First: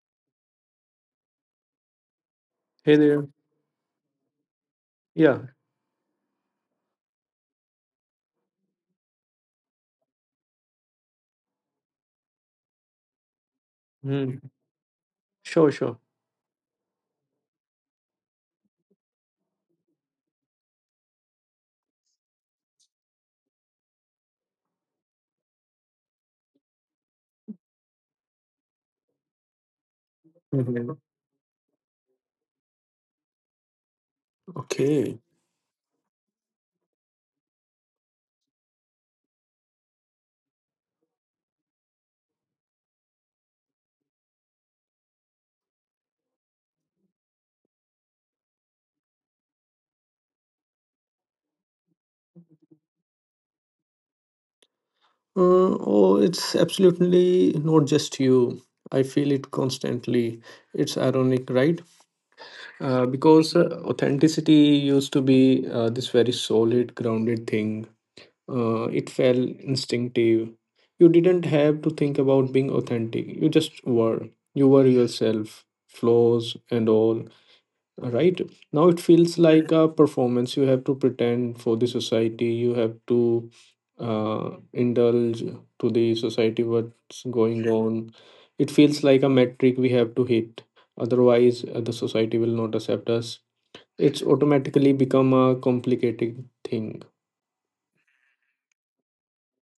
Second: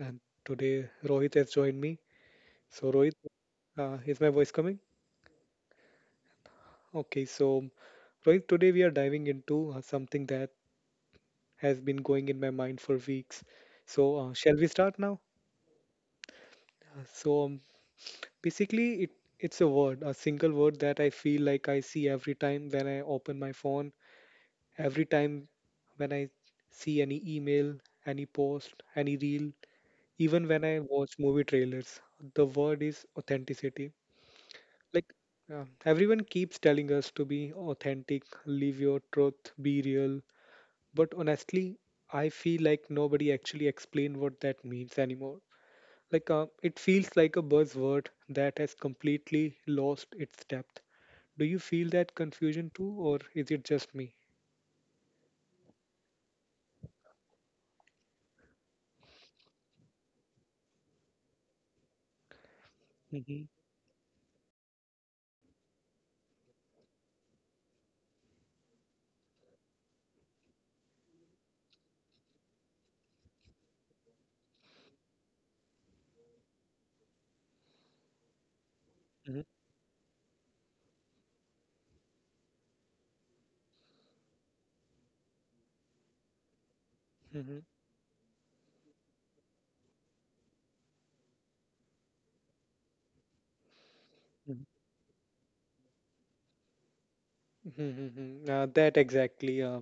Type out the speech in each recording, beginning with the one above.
and today Rohit has joined me. So, Hey Rohit, there. Is my voice coming? Yeah. Okay, so Rohit, today we are diving into something that has been going in my mind for weeks. So, Mm. shall we start now? Sure, sure. Uh, So, um, basically, it's a word, a single word that I feel like I see every time when I open my phone, every time when I see any email, any post, any reel, even when I Mhm. watch movie trailers. The word is authenticity. Like, Okay. Everyone keeps telling us to be authentic, live your truth, be real, but honestly, I feel like nobody actually explain what that means anymore. Like it feels like a buzzword that has completely lost its depth. Do you feel that confusion too, or is it just me? Oh, it's absolutely not just you. I feel it constantly. It's ironic, right? Hmm Because authenticity used to be this very solid, grounded thing. It felt instinctive. You didn't have to think about being authentic. You just were. You were yourself, flaws and all. Right now it feels hmm like a performance. You have to pretend for the society. You have to indulge to the society. What's hmm hmm going on? It feels like a metric we have to hit. Otherwise, the society will not accept us. It's automatically become a complicated thing. Mhm, mhm. That exactly.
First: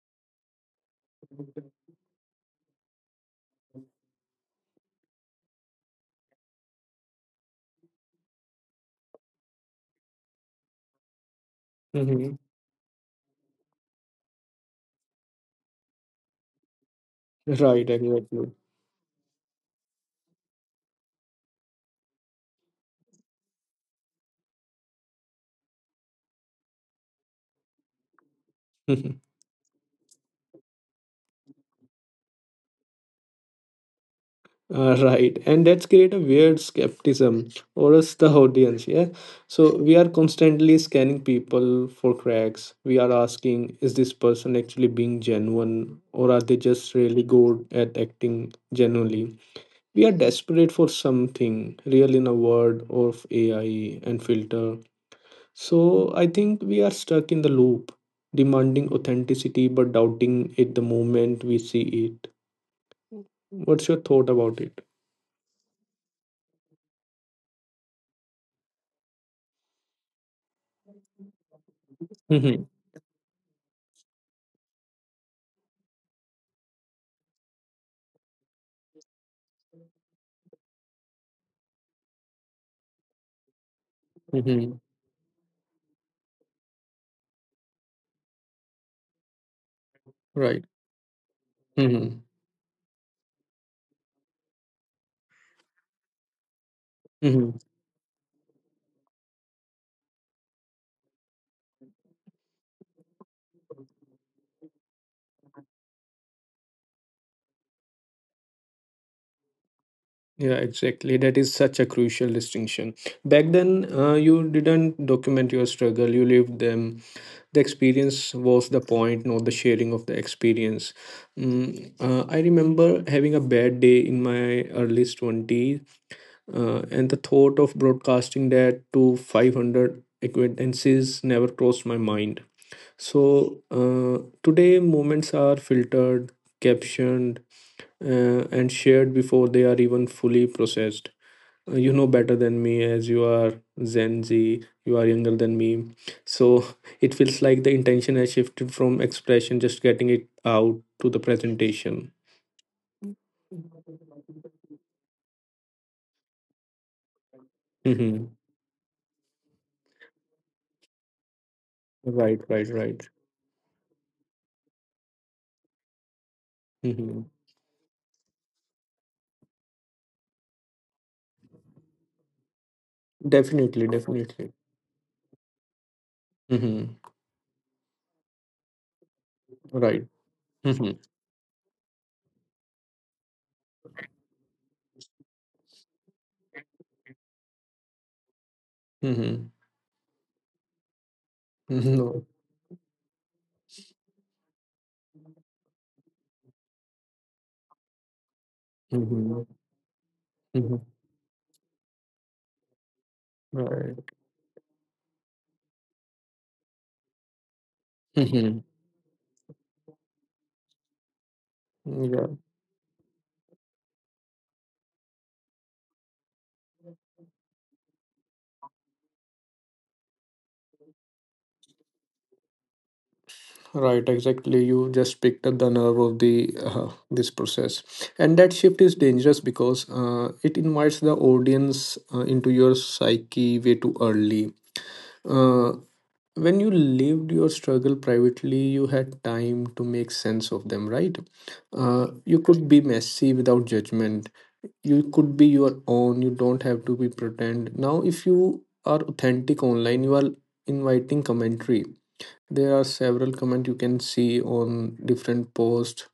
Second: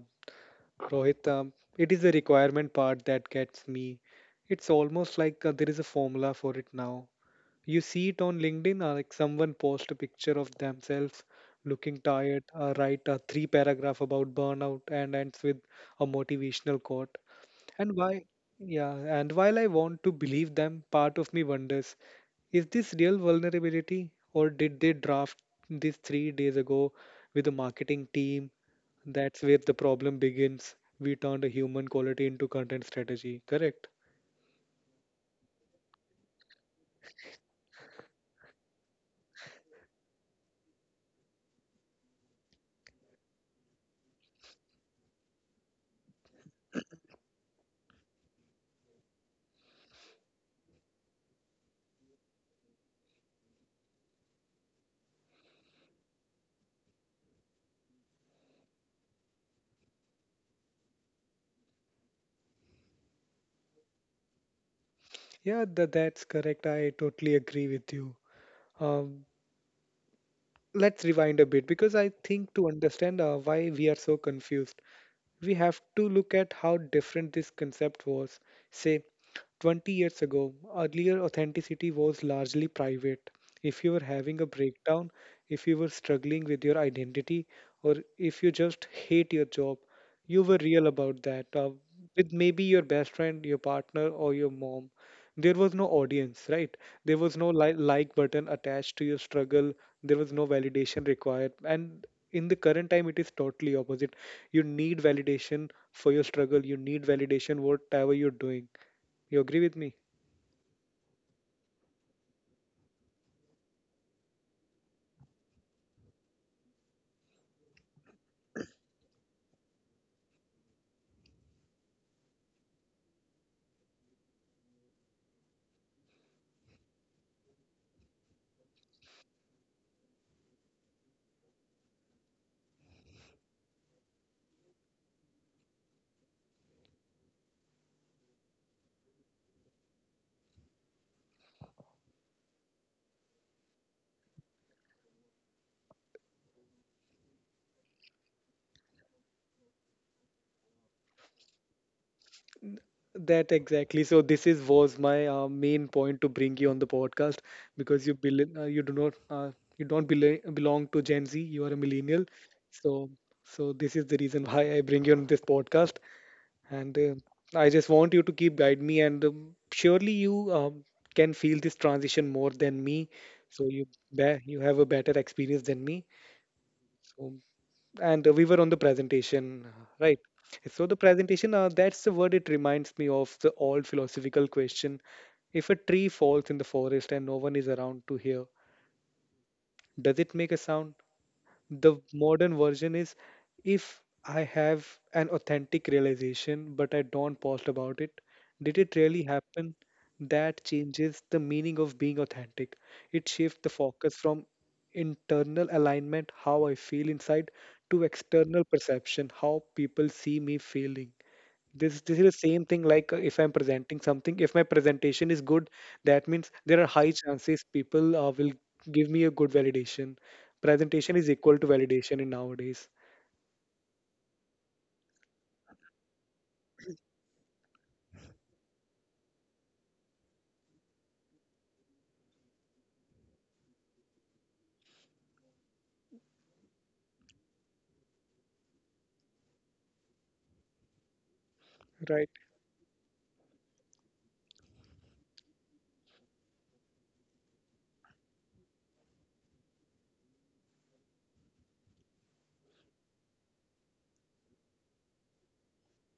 Rohit, it is the requirement part that gets me. It's almost like there is a formula for it now. You see it on LinkedIn, like someone post a picture of themselves looking Mhm. tired, write a three paragraph about burnout, and ends with a motivational quote. Right, And why? exactly. Yeah, and while I want to believe them, part of me wonders, is this real vulnerability, or did they draft this 3 days ago with a marketing team? That's where the problem begins. We turned a human quality into content strategy, correct? Right, and that's create a weird skepticism, or else the audience, yeah. So we are constantly scanning people for cracks. We are asking, is this person actually being genuine, or are they just really good at acting genuinely? We are desperate for something real in a world of AI and filter. So I think we are stuck in the loop, demanding authenticity but doubting it the moment we see it. What's your thought about Yeah, that's correct. I totally agree with you. Um, let's rewind a bit, because I think it? to understand why we are so confused, we have to look at how different this concept was, say, 20 years ago. Earlier, authenticity was largely private. If you were having a Hmm. breakdown, if you were struggling with your identity, or if you just hate your job, you were Right. real about that. Hmm. With maybe your best friend, your partner, or your mom, there was no audience, right? There was no Hmm. Like button attached to your struggle. There was no validation required. And in the current time, it is totally opposite. You need validation for your struggle. You need validation whatever you're doing. You agree with me? Yeah, exactly. That is such a crucial distinction. Back then, you didn't document your struggle, you lived them. The experience was the point, not the sharing of the experience. I remember having a bad day in my early 20s, and the thought of broadcasting that to 500 acquaintances never crossed my mind. So today, moments are filtered, captioned, uh, and shared before they are even fully processed. You know better than me as you are Gen Z, you are younger than me. So it feels like the intention has shifted from expression, just getting it out, to the presentation. That exactly. So this is was my main point to bring you on the podcast, because Mm-hmm. You do not you don't belong to Gen Z. You are a millennial. Right, right, right. So so this is the reason why I bring you on this podcast. And Mm-hmm. I just want you to keep guide me. And surely you can feel this transition more than me. So Definitely, you be definitely. you have a better experience than me. Mm-hmm. So, and we were on the presentation, Right. right? So the Mm-hmm. presentation, that's the word, it reminds me of the old philosophical question. If a tree falls in the forest and no one is around to hear, Mm-hmm. does it make a sound? The Mm-hmm. No. modern version is, if I have an authentic realization, but I don't post about it, did it really Mm-hmm. happen? That Mm-hmm. changes the meaning of being authentic. It shifts the Right. focus from internal alignment, how I feel inside, to external Mm-hmm. perception, how people see me feeling. This is Yeah. the same thing, like if I'm presenting something, if my presentation is good, that means there are high chances people will give me a good validation. Presentation is equal to validation in nowadays, Right, exactly. You just picked up the nerve of the this process, and that shift is dangerous because it invites the audience into your psyche way too early. Uh, when you lived your struggle privately, you had time to make sense of them, right? Right? You could be messy without judgment. You could be your own. You don't have to be pretend. Now, if you are authentic online, you are inviting commentary. There are several comments you can see on different posts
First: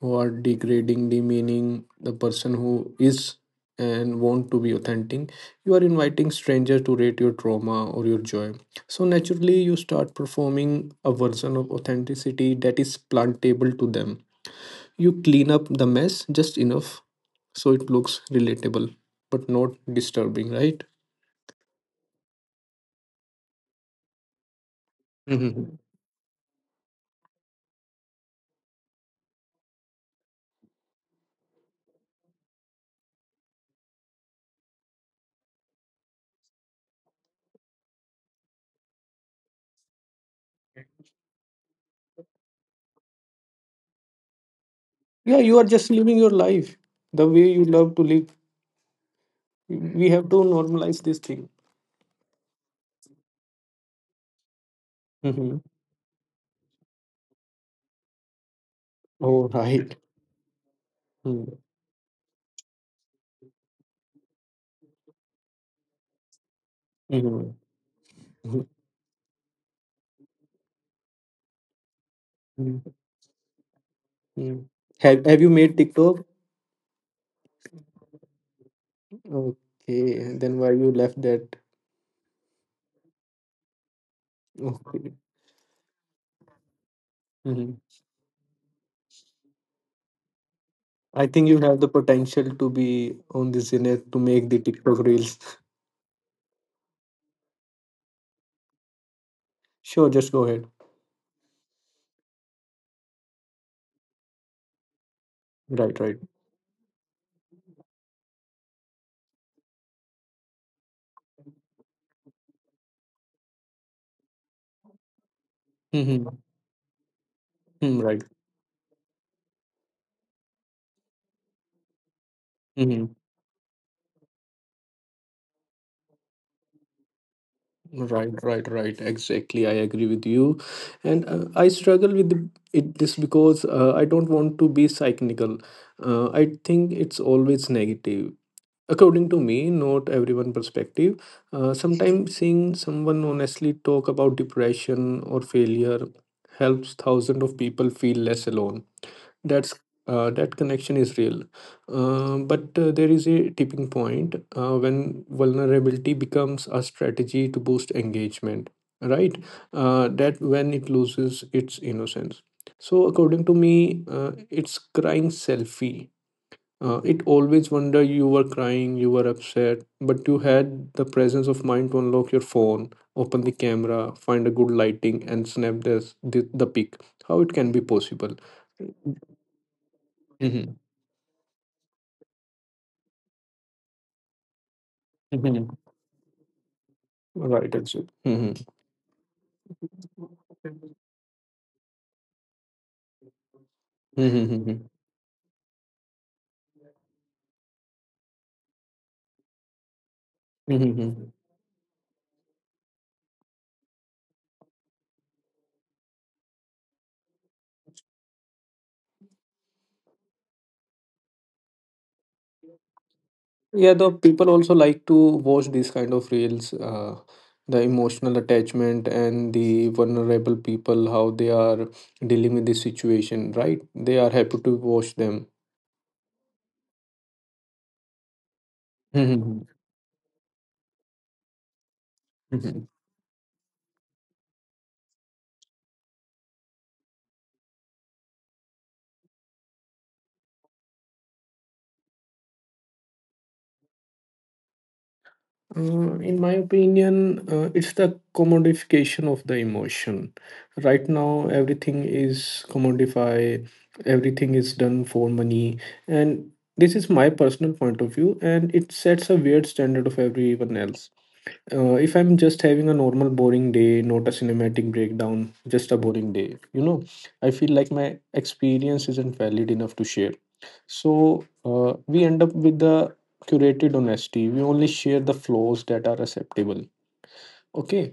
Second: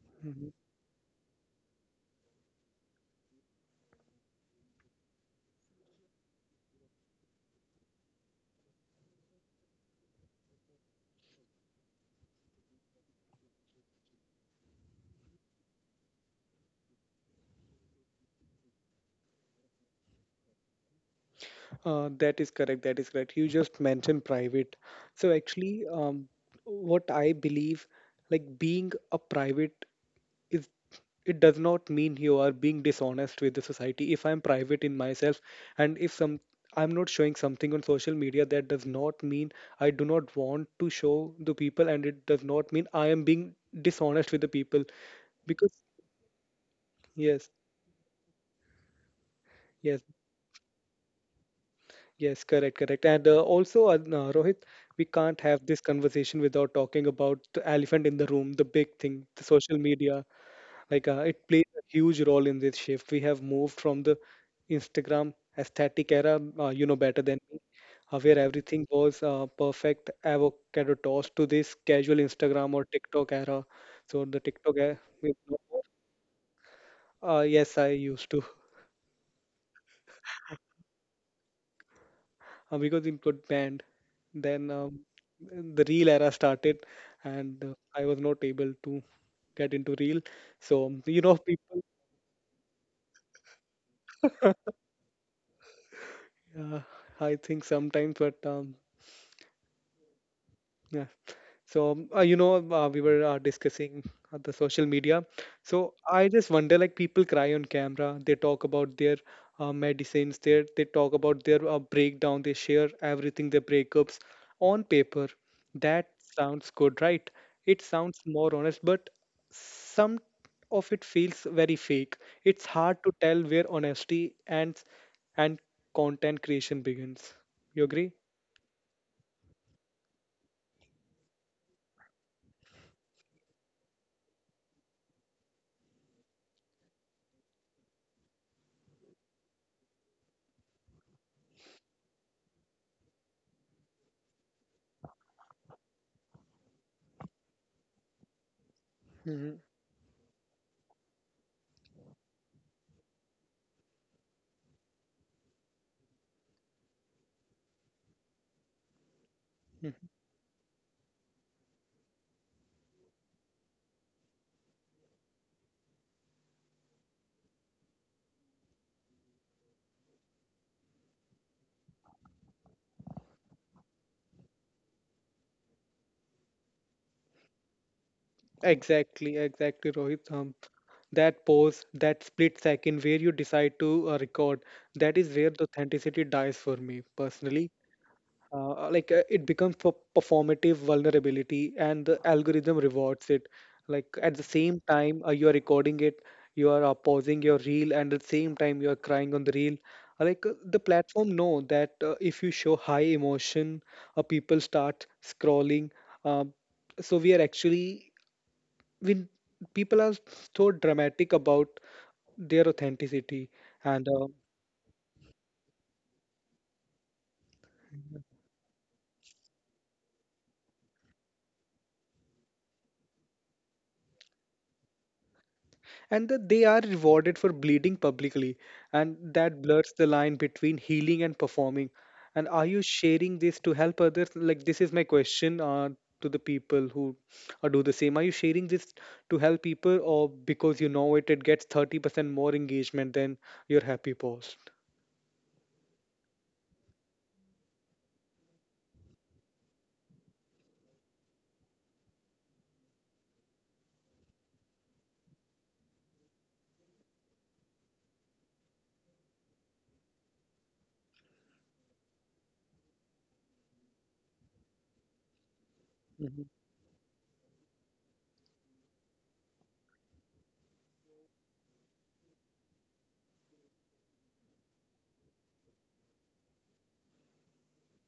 who are Mhm. degrading, demeaning the person who is and want to be authentic. You are inviting strangers to rate your trauma or your joy. So naturally, you start performing a version of authenticity that is plantable to them. You clean up the mess just enough so it looks relatable but not disturbing, right? That is correct, that is correct. You just mentioned private. So Mhm. actually, what I believe, like being a private is, it does not mean you are being dishonest with the society. If I'm private in myself, and if some I'm not showing something on social media, that does not mean I do not want to show the people, and it does not mean I am being dishonest with the people, Yeah, you are because just living your life the way yes, you love to live. yes. We have to normalize this thing. Yes, correct, correct. And also, no, Rohit, we can't Mm-hmm. have this conversation without talking about the elephant in the room, the big thing, Oh, the social right. media. Like it Mm-hmm. plays a huge role in this shift. We have moved from the Instagram aesthetic era, you know better than me, where everything was perfect avocado toast, to this casual Instagram or TikTok era. So the Mm-hmm. TikTok era Have is you no made more. tiktok? Yes, I used to. Okay, and then why you left that? Because it got banned. Then Okay. the real era started, Mm-hmm. and I was not able to get into real. So I you know think you have the people, potential to be on this internet to make the tiktok reels. uh, I think sometimes, but Sure, just go ahead. yeah. So, you know, we were discussing the social media. Right, So right. I just wonder, like, people cry on camera. They talk about their medicines. They talk about their breakdown. They share everything, their breakups on paper. That Mm-hmm. sounds good, right? It Right. sounds more honest, but some of it feels very fake. It's Hmm. hard to tell where honesty and and content creation begins. You agree? Right, right, right. Exactly. I agree with you. And I struggle with it this because I don't want to be cynical. I think it's always negative. According to me, not everyone perspective. Sometimes seeing someone honestly talk about depression or failure helps thousands of people feel less alone. Hmm. that's that connection is real. But there is a tipping point when vulnerability becomes a strategy to boost engagement, right. That when it loses its innocence. So according to me, it's crying selfie. It always wonder: you were crying, you were upset, but you had the presence of mind to unlock your phone, open the camera, find a good lighting, and snap this, the pic. How it can be possible? Exactly, exactly, Rohit. Mhm. That pause, that split second where you decide to record, that is where the Mhm. authenticity dies for me personally. Right, exactly. Mhm. Like it becomes performative vulnerability, and the algorithm rewards it. Like Mhm, at the mhm, same mhm. time, you are recording it, you are pausing your reel, and at the same time, you are crying on the reel. Like the Mhm, mhm. platform know that if you show high emotion, people start scrolling. Um, so we are actually when people are so dramatic about their authenticity, Yeah, the and uh, people also like to watch these kind of reels, the emotional attachment and the vulnerable people, how they are dealing with this situation, right? They are happy to watch them. and that they are rewarded for bleeding publicly, and Mhm. that blurs the line between healing and performing. And are Mhm. you sharing this to help others? Like, this is my question to the people who do the same. Are you sharing this to help people, or because you know it gets 30% more engagement than your happy post? In my opinion, it's the commodification of the emotion. Right now, everything is commodified, everything is done for money. And this is my personal point of view, and it sets a weird standard of everyone else. If I'm just having a normal, boring day, not a cinematic breakdown, just a boring Mhm, day, I feel like my experience isn't valid enough to share. So we end up with the curated honesty. We only share the flaws that are acceptable. Okay,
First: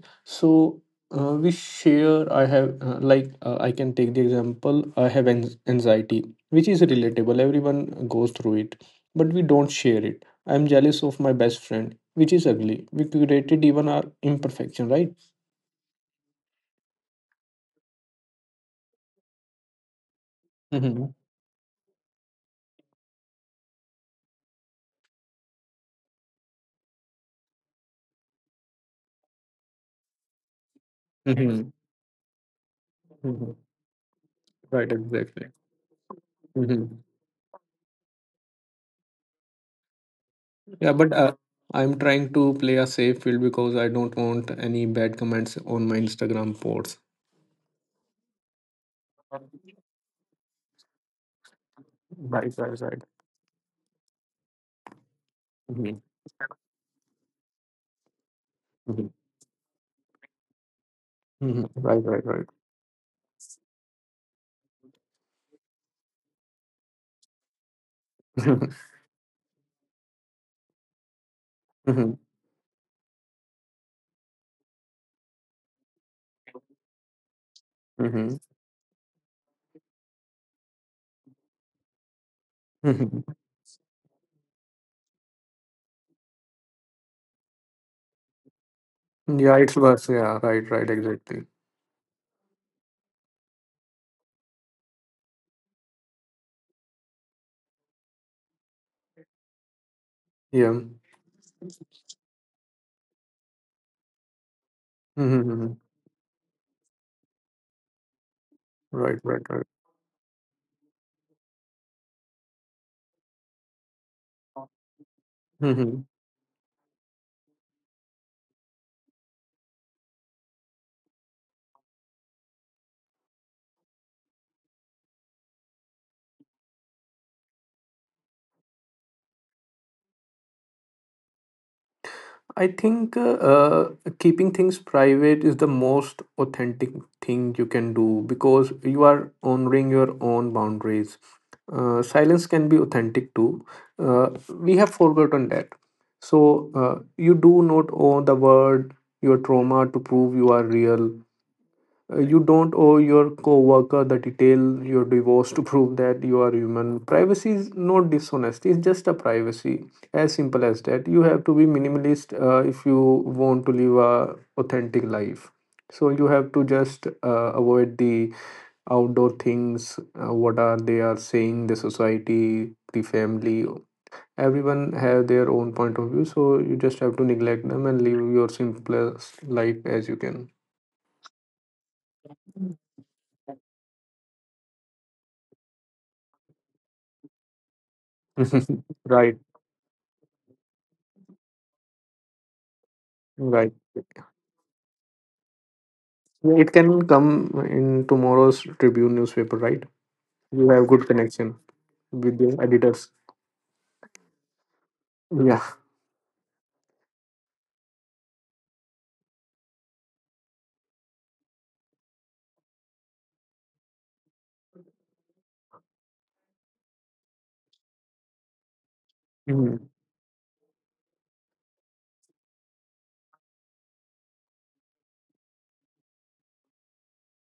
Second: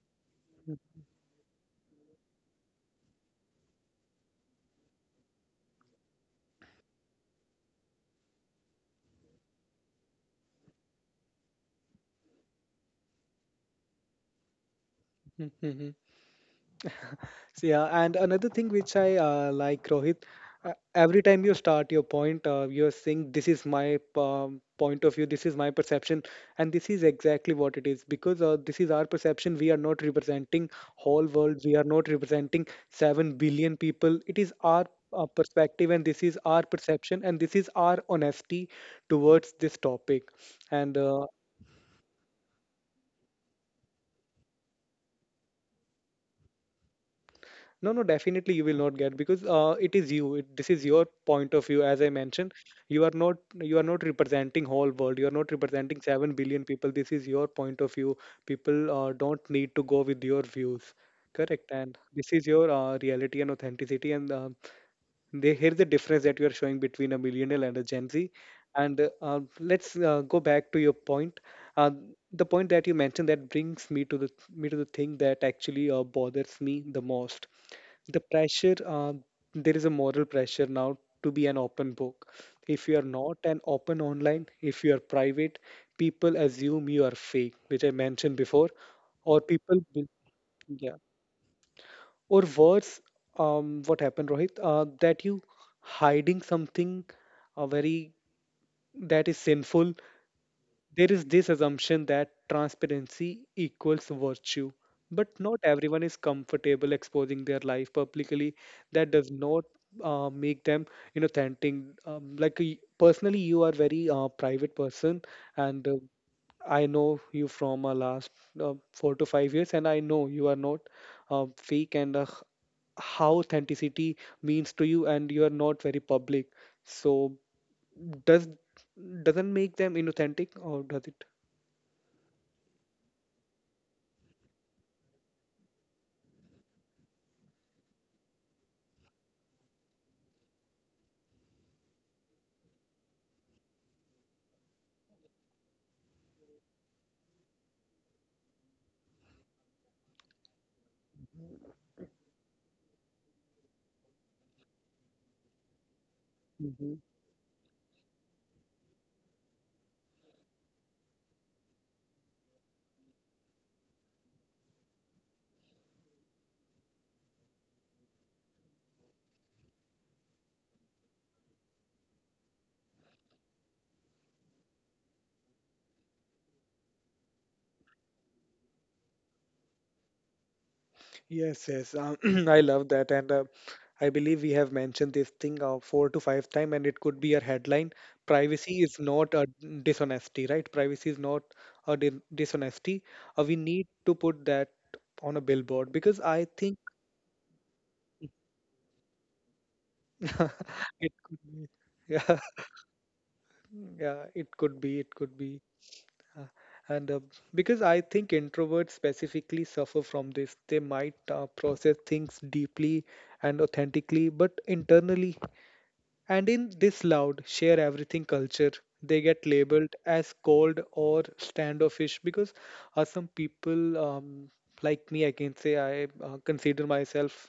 mhm, so we share. I have I can take the example. I have anxiety, which is relatable. Everyone goes through it, but we don't share it. I'm jealous of my best friend, which is ugly. We curated even our imperfection, right? mhm, mhm. So, yeah, and another thing which I like, Rohit, Mm-hmm. every time you start your point, you're saying, this is my point of view, this is my perception, and this is exactly what it is, because this is our perception. We are not representing whole world, Mm-hmm. we are not representing 7 Hmm. billion people. It is our Right. Exactly. perspective, and this is our Mhm. perception, and this is our honesty towards this topic. Yeah, And but I'm trying to play a safe field because I don't want any bad comments on my Instagram posts. no, no, definitely you will not get, because it is you. It, this is your point of view. As I mentioned, Right, right, you right. are not you are not representing whole world. You are not representing Mhm, 7 billion people. This is your point of view. People mhm. Don't need to go with your views. Mhm. Correct, and Right, right, this is right. your reality and authenticity. And um, they, here's the difference that you are showing between a millennial and a Gen Z. And let's go back to your point. Uh, Mhm, the point that you mentioned that brings me to the thing that actually bothers me the most, the mhm, pressure. There is a moral pressure now to be an open book. If you are mhm. not an open online, if you are private, people assume you are fake, which I mentioned before, or Yeah, it's people will, worse. Yeah, right, right, yeah, exactly. or worse. Um, what happened, Rohit, that you hiding something very, that is sinful. Yeah. Mhm, There is this assumption that transparency equals virtue, but mhm, not mhm. everyone is comfortable exposing their life publicly. That Right, does right, not right. Make them inauthentic. Like personally, you are very private person, and Mm-hmm. I know you from last 4 to 5 years, and I know you are not fake, and how authenticity means to you, and you are not very public. So does doesn't make them inauthentic, or does it? I think uh, keeping things private is the most authentic thing you can do because you are honoring your own boundaries. Silence can be authentic too. We have forgotten that. So you do not owe the world your trauma to prove you are real. You don't owe your coworker the detail your divorce to prove that you are Hmm. human. Privacy is not dishonesty; it's just a privacy, as simple as that. You have to be minimalist if you want to live a authentic life. So you have to just avoid the outdoor things. What are they are saying? The society, the family, everyone have their own point of view. So you just have to neglect them and live your simplest life as you can. Yes, yes. Um, I love that. And I believe we have mentioned this thing four to five time, and it could be a headline. Privacy is not Right. a dishonesty, right? Privacy is not a dishonesty. We Right. need to put that on a billboard, because I Yeah, it think can come in tomorrow's Tribune newspaper, right? You have good it could connection be with yeah, the editors. yeah, it could be, it could be. Yeah. Uh, And Because I think introverts specifically suffer from this. They might process things deeply and authentically, but internally, and in this loud, share everything culture, they get Mm-hmm. labeled as cold or standoffish. Because some people, like me, I can say I consider myself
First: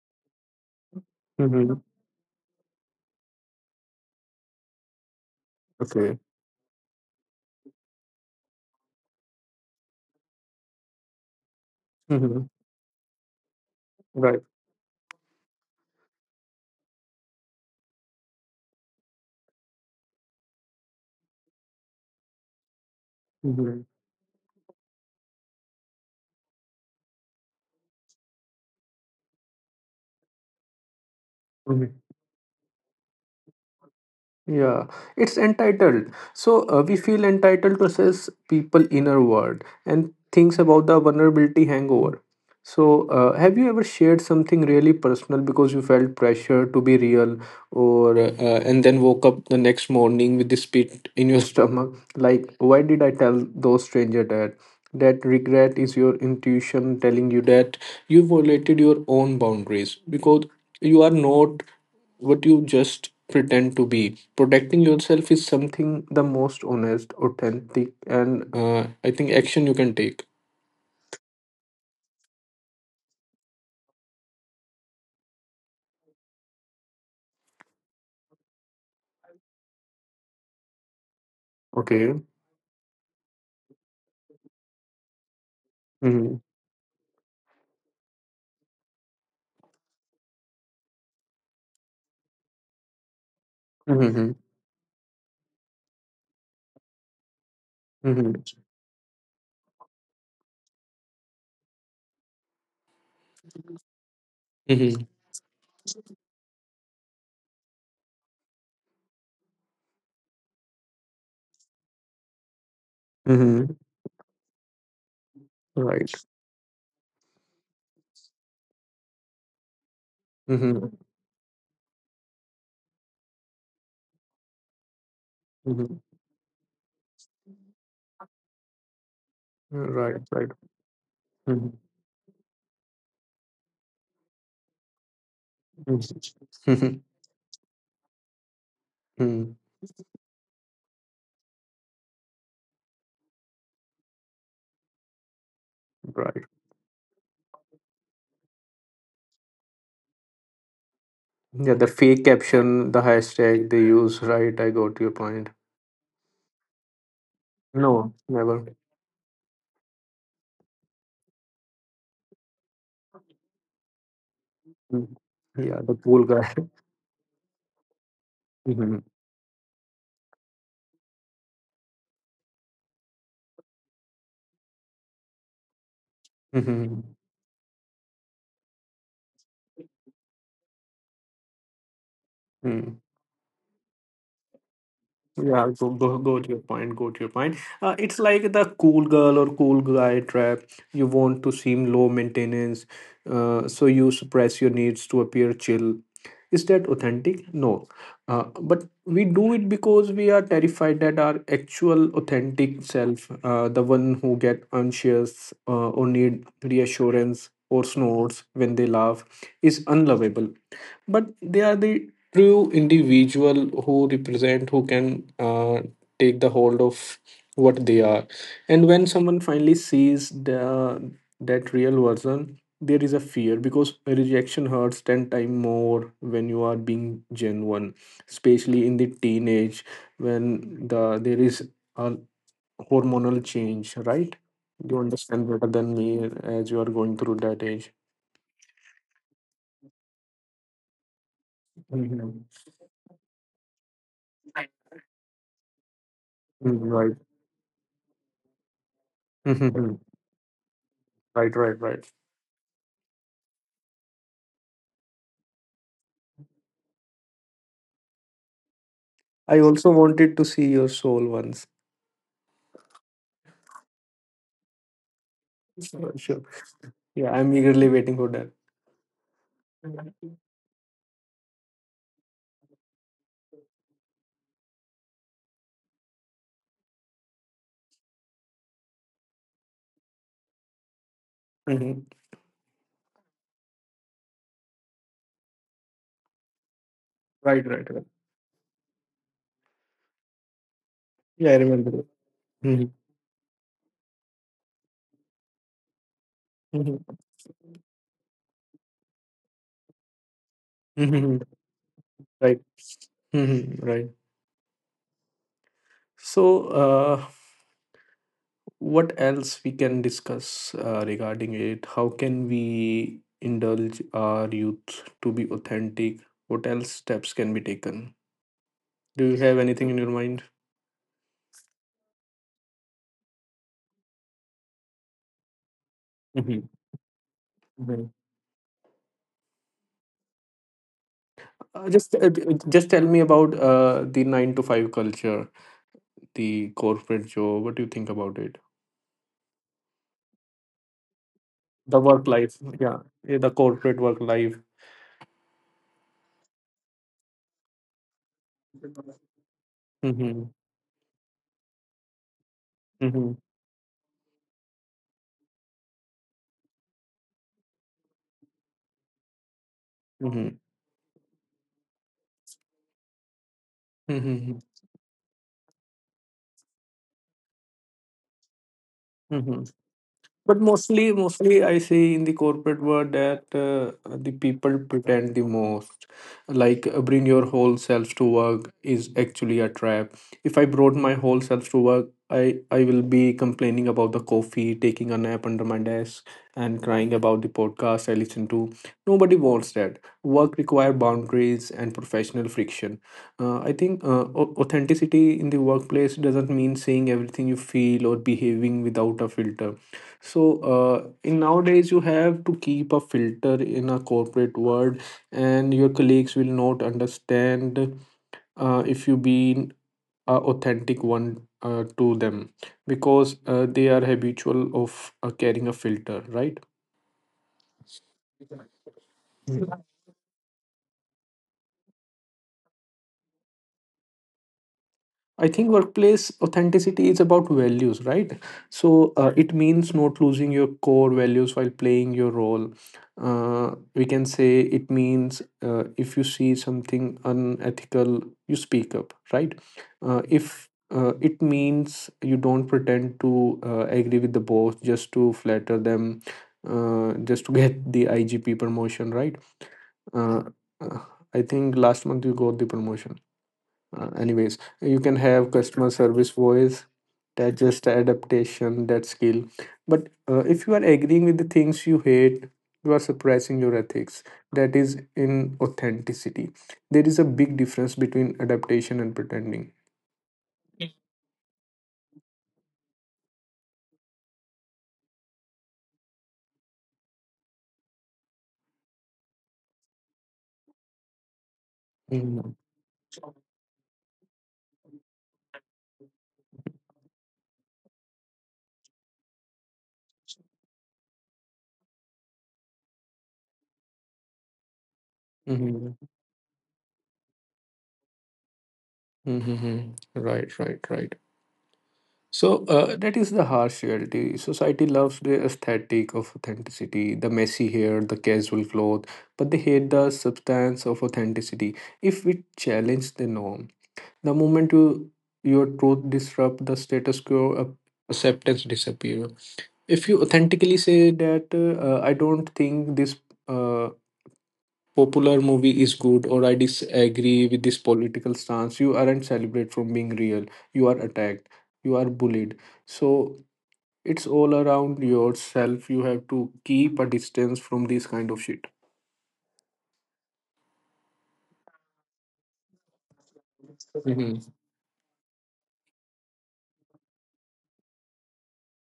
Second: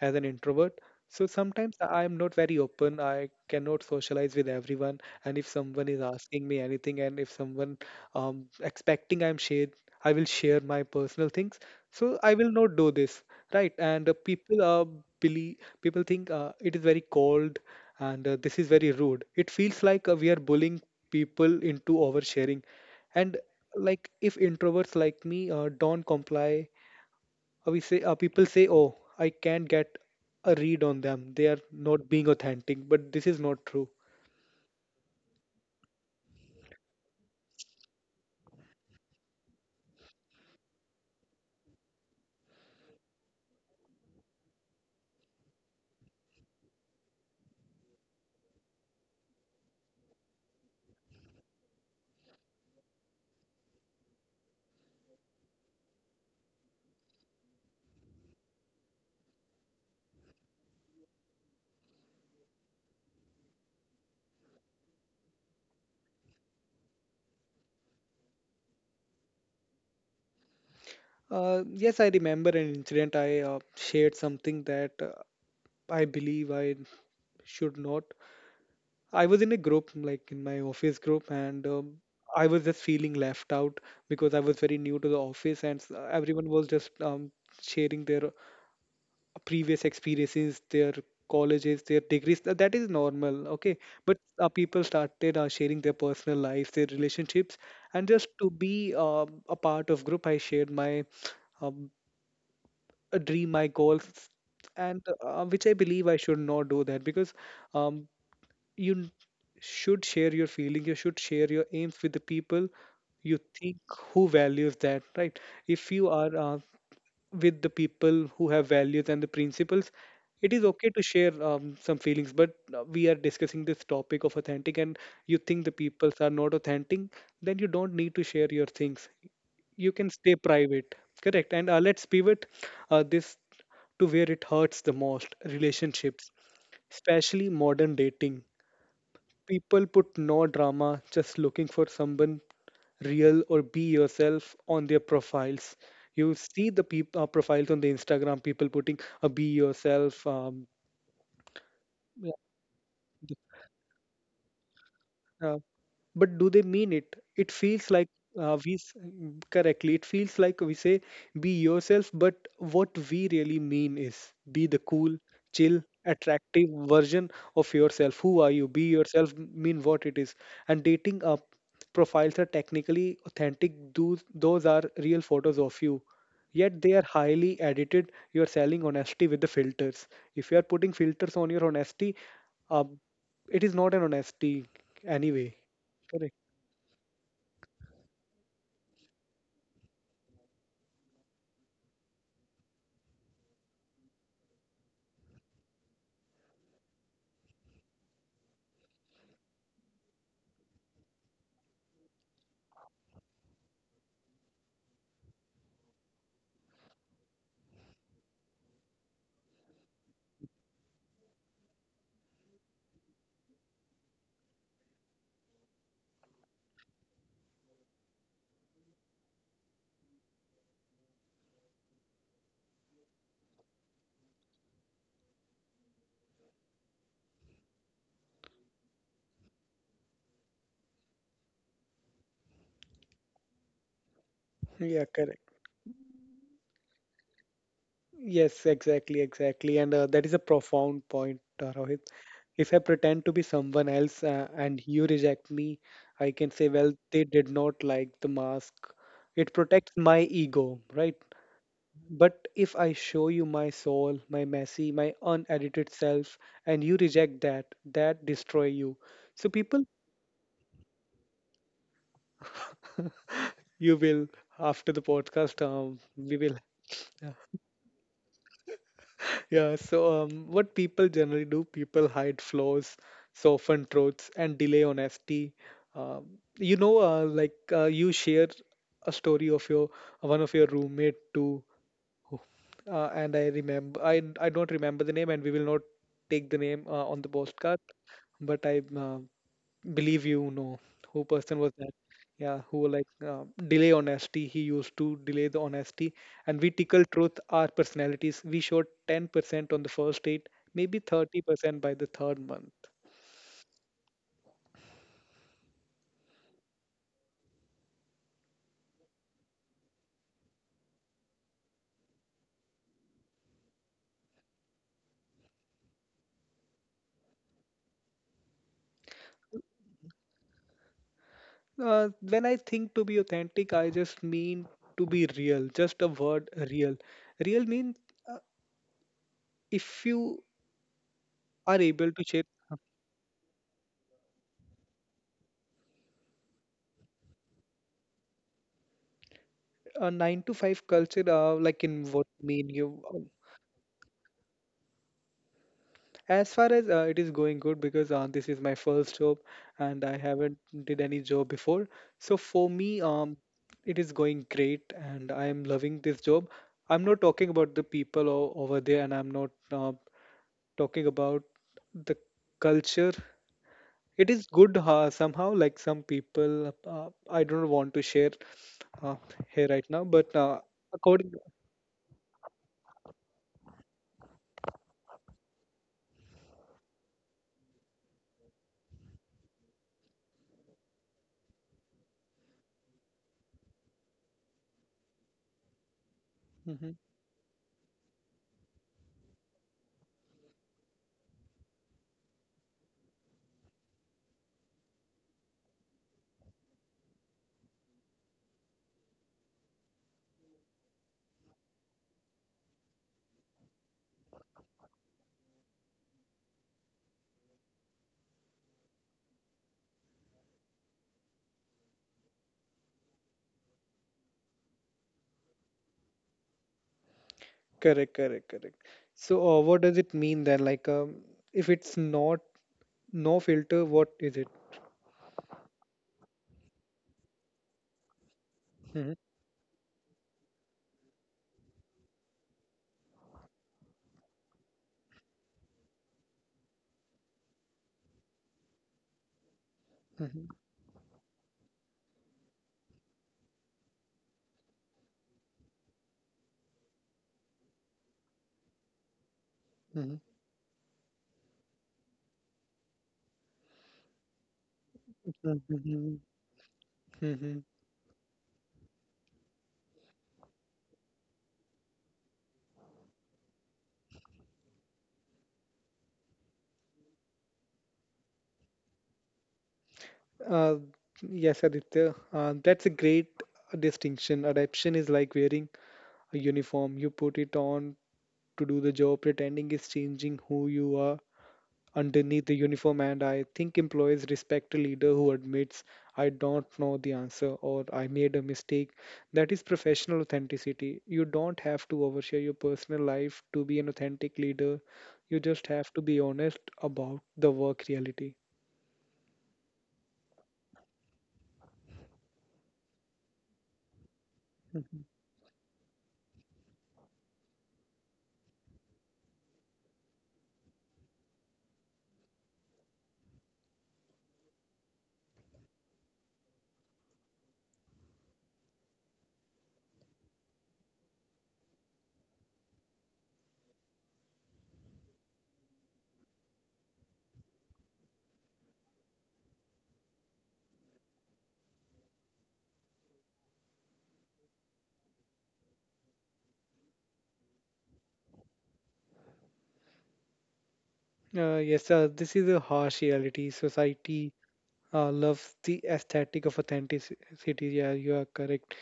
as an introvert. So Mm-hmm. sometimes I am not very open. I cannot socialize with everyone. And if someone is Okay. asking me anything, and if someone expecting I'm shared, I will share my personal things. So I Hmm. will not do this, right? And Right. people believe, people think it is very cold, and this is very rude. It feels like we are bullying people into oversharing. And Hmm. like if introverts like me don't comply, we say people say, "Oh, I can't get a read on them. They are not being authentic." But this is not true. Yeah, it's entitled. So we feel entitled to assess people inner world and things about the vulnerability hangover. So have you ever shared something really personal because you felt pressure to be real or and then woke up the next morning with this pit in your stomach like why did I tell those stranger that? That regret is your intuition telling you that you violated your own boundaries because you are not what you just pretend to be. Protecting yourself is something the most honest, authentic, and I think action you can take. Yes, I remember an incident. I shared something that I believe I should not, I was in a group, like in my office group, and Okay. I was just feeling left out because I was very new to the office, and Mm-hmm. everyone was just sharing their previous experiences, their colleges, their degrees. That is normal, okay? But Mm-hmm. People started sharing their personal lives, their relationships, and just Mm-hmm. to be a part of group, I shared my um, a dream, my goals, and Mm-hmm. Which I believe I should not do that because um, you n- should share your feeling, you should share your aims with the people you Mm-hmm. think who values that, right? If you Right. are with the people who have values and the principles, it is Mm-hmm. okay to share some feelings, but we are discussing this topic of authentic, and you think the Mm-hmm. peoples are not authentic, then you don't need to share your things. You can Right. stay Right. private. Correct. And Mm-hmm. Let's pivot this to where it hurts the most, relationships, Mm-hmm. Mm-hmm. especially modern dating. Mm-hmm. People put no drama, just looking for someone real or be yourself on their profiles. You Right. see the profiles on the Instagram, people putting a be yourself, Yeah, the fake yeah, caption, the the- hashtag they use. Right. I got your point. uh, but do they mean it? It feels like No, never. Correctly. It feels like we say be yourself, but what we really mean is be the Mm. cool, Yeah, chill, the cool guy. attractive version of yourself. Who are you? Be Mm-hmm. yourself mean what it is. And dating up profiles are technically authentic. Those are real photos of you. Yet they Mm-hmm. are highly edited. You are selling honesty with the filters. If you are putting filters on your honesty, um, it is not an honesty anyway. Yeah, go to your point. Go to your point. It's like the cool girl or cool guy trap. You want to seem low maintenance, so you suppress your needs to appear chill. Is that authentic? No. But we do it because we are terrified that our actual authentic self, the one who get anxious or need reassurance or snorts when they laugh, is unlovable, but they are the true individual who represent, who can take the hold of what they are. And when someone finally sees the that real version, there is a fear because rejection hurts 10 times more when you are being genuine, especially in the teenage, when there is a hormonal change, right? You Yeah, understand correct. better than me as you are going through that age. Yes, exactly, exactly. And that is a profound point, Rohit. Mhm. If I pretend to be someone else and you reject me, I can say, Mhm, well, right. they did not like the mask. It Mhm. protects my ego, right? Right, right, right. But if I show you my soul, my messy, my unedited self, and you reject that, that destroy you. So I people, also wanted to see your soul once. you will after the podcast, So, we sure. will. Yeah, yeah, I'm eagerly waiting for that. Yeah, so Hmm. What people generally do, people hide flaws, soften truths, and delay honesty. Um, like you share a story of your one of your roommate too, who- and I remember I don't remember the name, and we will not take the name on the Right, postcard. right, right. But I believe you no who Yeah, I person was that, remember. yeah, who were like delay honesty, he used to delay the honesty, and we tickle Mm-hmm. truth our personalities, we showed 10% on the first date, maybe Hmm. Hmm. 30% by the third Right. month. Hmm. Right. So, uh, what else we can discuss regarding it? How can we indulge our youth to be authentic? What else steps can be taken? Do you have anything in your mind? When I think to be authentic I just mean to be real, just a word real, real means Mm-hmm. uh, if you are able Just, to share just tell me about the nine to five culture. The corporate job? What do you think about it? a 9 to 5 culture like in The work what life, mean you. yeah, yeah, the corporate work life. As far as it is going good because this is my first job and I Mm-hmm. haven't did any job before. So for me, Mm-hmm. It is going great and I am loving this job. I'm not talking about the people over there, and I'm not Mm-hmm. talking about the culture. It is Mm-hmm. good somehow. Like some people, I don't want to share uh, Mm-hmm. here right now, but But mostly, according, mostly I see in the corporate world that the people pretend the most. Like bring your whole self to work is actually a trap. If I brought my whole self to work, I will be complaining about the coffee, taking a nap under my desk, and mhm. crying about the podcast I listen to. Nobody wants that. Work require boundaries and professional friction. I think authenticity in the workplace doesn't mean saying everything you feel or behaving without a filter. In nowadays, you have to keep a filter in a corporate world, and your colleagues will not understand if you be a authentic one to them because they are habitual of carrying a filter, right? Correct, correct, correct. So, what does it mean then? Like, if it's not no filter, what is it? I think workplace authenticity is about values, right? Mhm, It means not losing your core values while playing your role. We can say it means if you see something unethical, you speak up, right? Mhm, If It means you don't pretend to agree with the boss just to flatter them, just to get the IGP promotion, right? mhm, Uh, uh, I think last month you got the promotion. Anyways, you can have mhm, customer mhm, service voice. That mhm. just adaptation, that skill. But if you are agreeing with the things you hate, you are suppressing your ethics. That is in authenticity. There is a big difference between adaptation and pretending. Uh, yes, Aditya, that's a great distinction. Adaption is like wearing a uniform. You put it on to do the job. Pretending is changing who you are underneath Mhm. the uniform, and I think employees respect a leader who admits, I don't know the answer or I made a mistake. That is professional authenticity. You don't have to overshare your personal life to be an authentic leader. You just have Mhm. to be honest about the work reality. Mhm. Right, right, right. So that is the harsh reality. Society Mhm. loves the aesthetic of authenticity, the messy hair, the casual clothes, but they hate the substance of authenticity. If we challenge the norm, the moment your truth disrupt the status quo, acceptance disappears. If you authentically say that I don't think this uh, popular movie is good, or I disagree with this political stance, you aren't celebrated from being real. You are attacked. You are bullied. So it's all around yourself. You have to keep a distance from this kind of shit. Yes, this is a harsh reality. Society Mhm. Loves the aesthetic of authenticity. Yeah, you are correct.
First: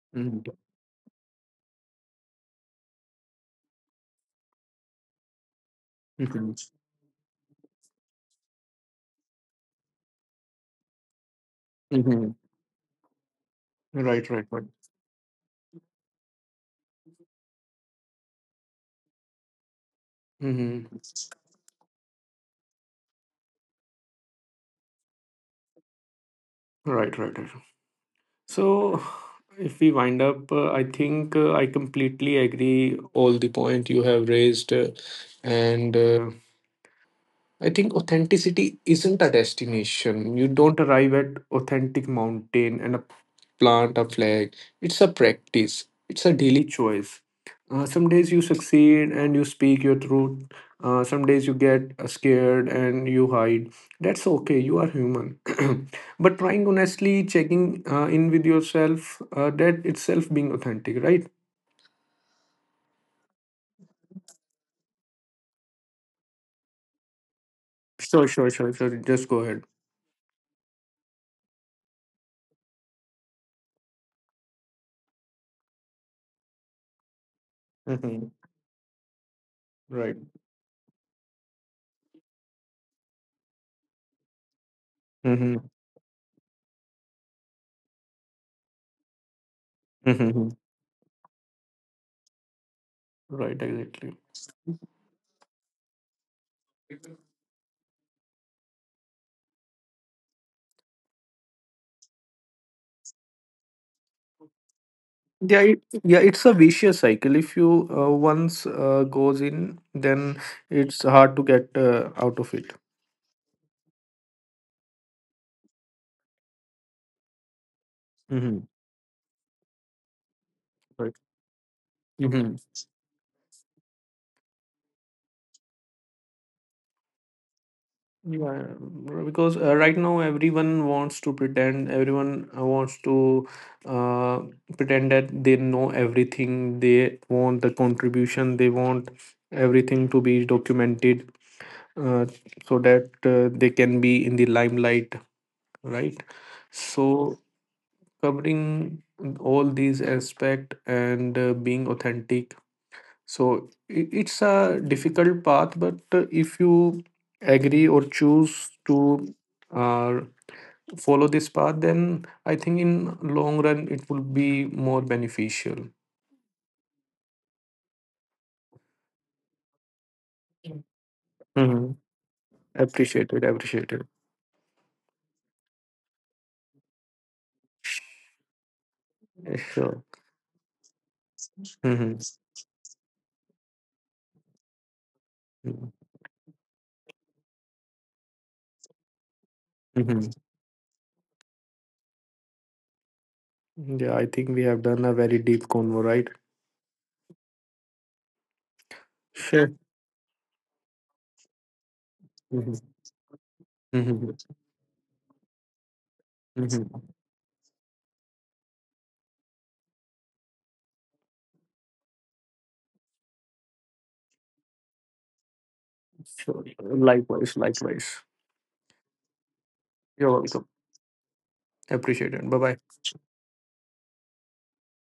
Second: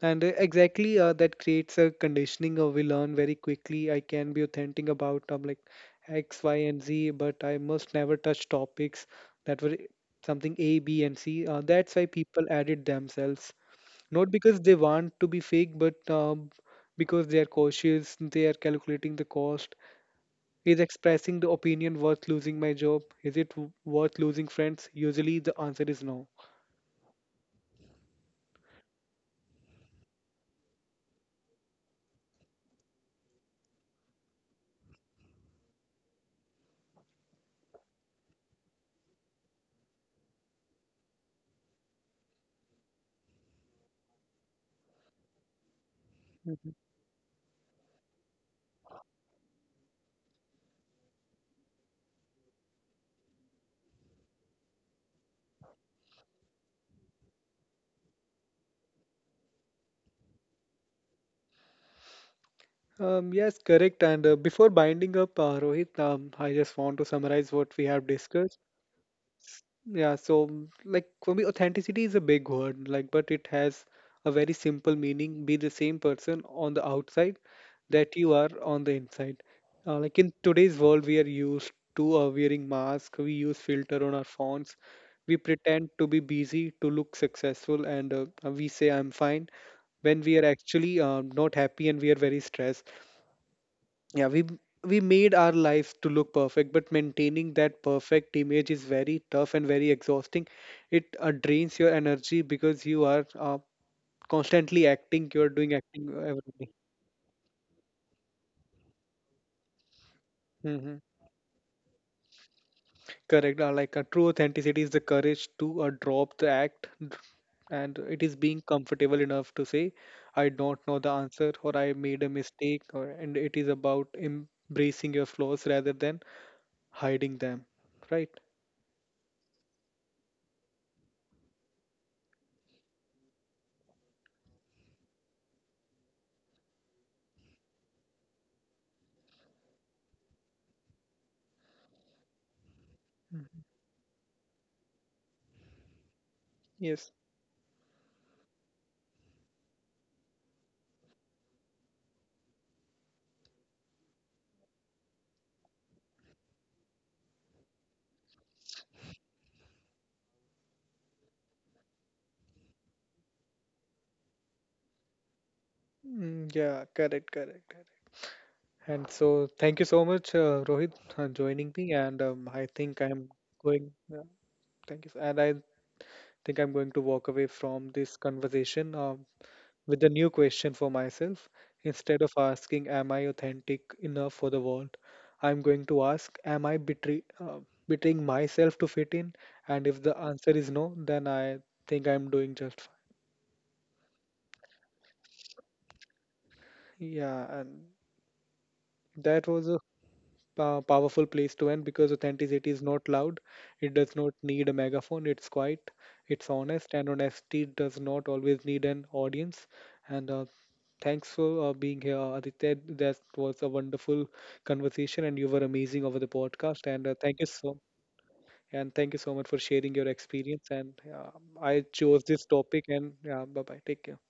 And Mhm. exactly, that creates a conditioning. Or we learn very quickly. I can be authentic about like X, Mhm. Y, and Z, but I must never touch topics that were something A, B, and C. That's why Mhm. people added themselves, Right, not right, right. because they want to be fake, but because they are cautious. They are calculating the cost. Is Mhm. expressing the opinion worth losing my job? Is it worth losing friends? Usually, the answer is no. Right, right, right. So, if we wind up, I think I completely agree all the point you have raised, and. I think authenticity isn't a destination. You don't arrive at authentic mountain and a plant a flag. It's a practice. It's a daily Mhm. choice. Some days you succeed and you speak your truth. Some days you get scared and you hide. That's okay. You are human. But trying honestly, checking in with yourself, that itself being authentic, right? Yes, correct. And before binding up, Rohit, I just want to summarize what we have Sure, sure, discussed. sure, sure. Just go ahead. Yeah, so like for me, authenticity is a big word, like, but it has a very simple meaning. Be the same person on the outside that Hmm. you are on the inside. Right. Like in today's world, we are used to wearing masks, we use filter on our phones, we Hmm. pretend to be busy to look successful, and we say I'm fine when we are Hmm. actually not happy and we are very stressed. Right. Exactly. Yeah, we made our life to look perfect, but maintaining that perfect image is very tough and very exhausting. It drains your energy because you are constantly acting. You're doing acting Yeah, it's a every vicious cycle. If you once goes in, then mm-hmm. it's hard to get out of it. Correct. Like a true authenticity is the courage to drop the act, and it is Mm-hmm. being comfortable enough to say, "I don't know the Right. answer," or "I made a Mm-hmm. mistake," or and it is about embracing your flaws rather than hiding them. Right? Because right now everyone wants to pretend. Everyone wants to uh, pretend that they know everything. They want the contribution. They want everything to be documented, uh, so that Mhm. they can be in the limelight. Right. Yes. So covering all these aspect and being authentic, so it's a difficult path, but if you agree or choose to uh, follow this path, then I think in long run it will be more beneficial. Mm, yeah, correct, correct, correct. And so, thank you so much, Rohit, joining Mm-hmm. me. And I think Appreciated, I'm going. appreciated. Yeah, thank you. And I think I'm going to walk away from this conversation Yeah, sure. with a new question for myself. Mm-hmm. Instead of asking, "Am I authentic enough for the world?" I'm going to ask, "Am I betraying myself to fit in?" And if the Mm-hmm. answer is no, then I think I'm doing just fine. Yeah, I think we have done a very deep convo, right? Yeah, and that was Sure. a powerful place to end because Mm-hmm. authenticity is not loud. It does Mm-hmm. not need a megaphone. It's quiet, it's honest, Mm-hmm. and honesty does not always need an audience. And thanks for being here, Aditya. That was a wonderful conversation, and you were amazing over the Sure, podcast. And thank you likewise, so likewise. and thank you so much for sharing your You're welcome. experience. And Appreciate I it. Bye bye. chose this topic. And yeah, bye bye. Take care.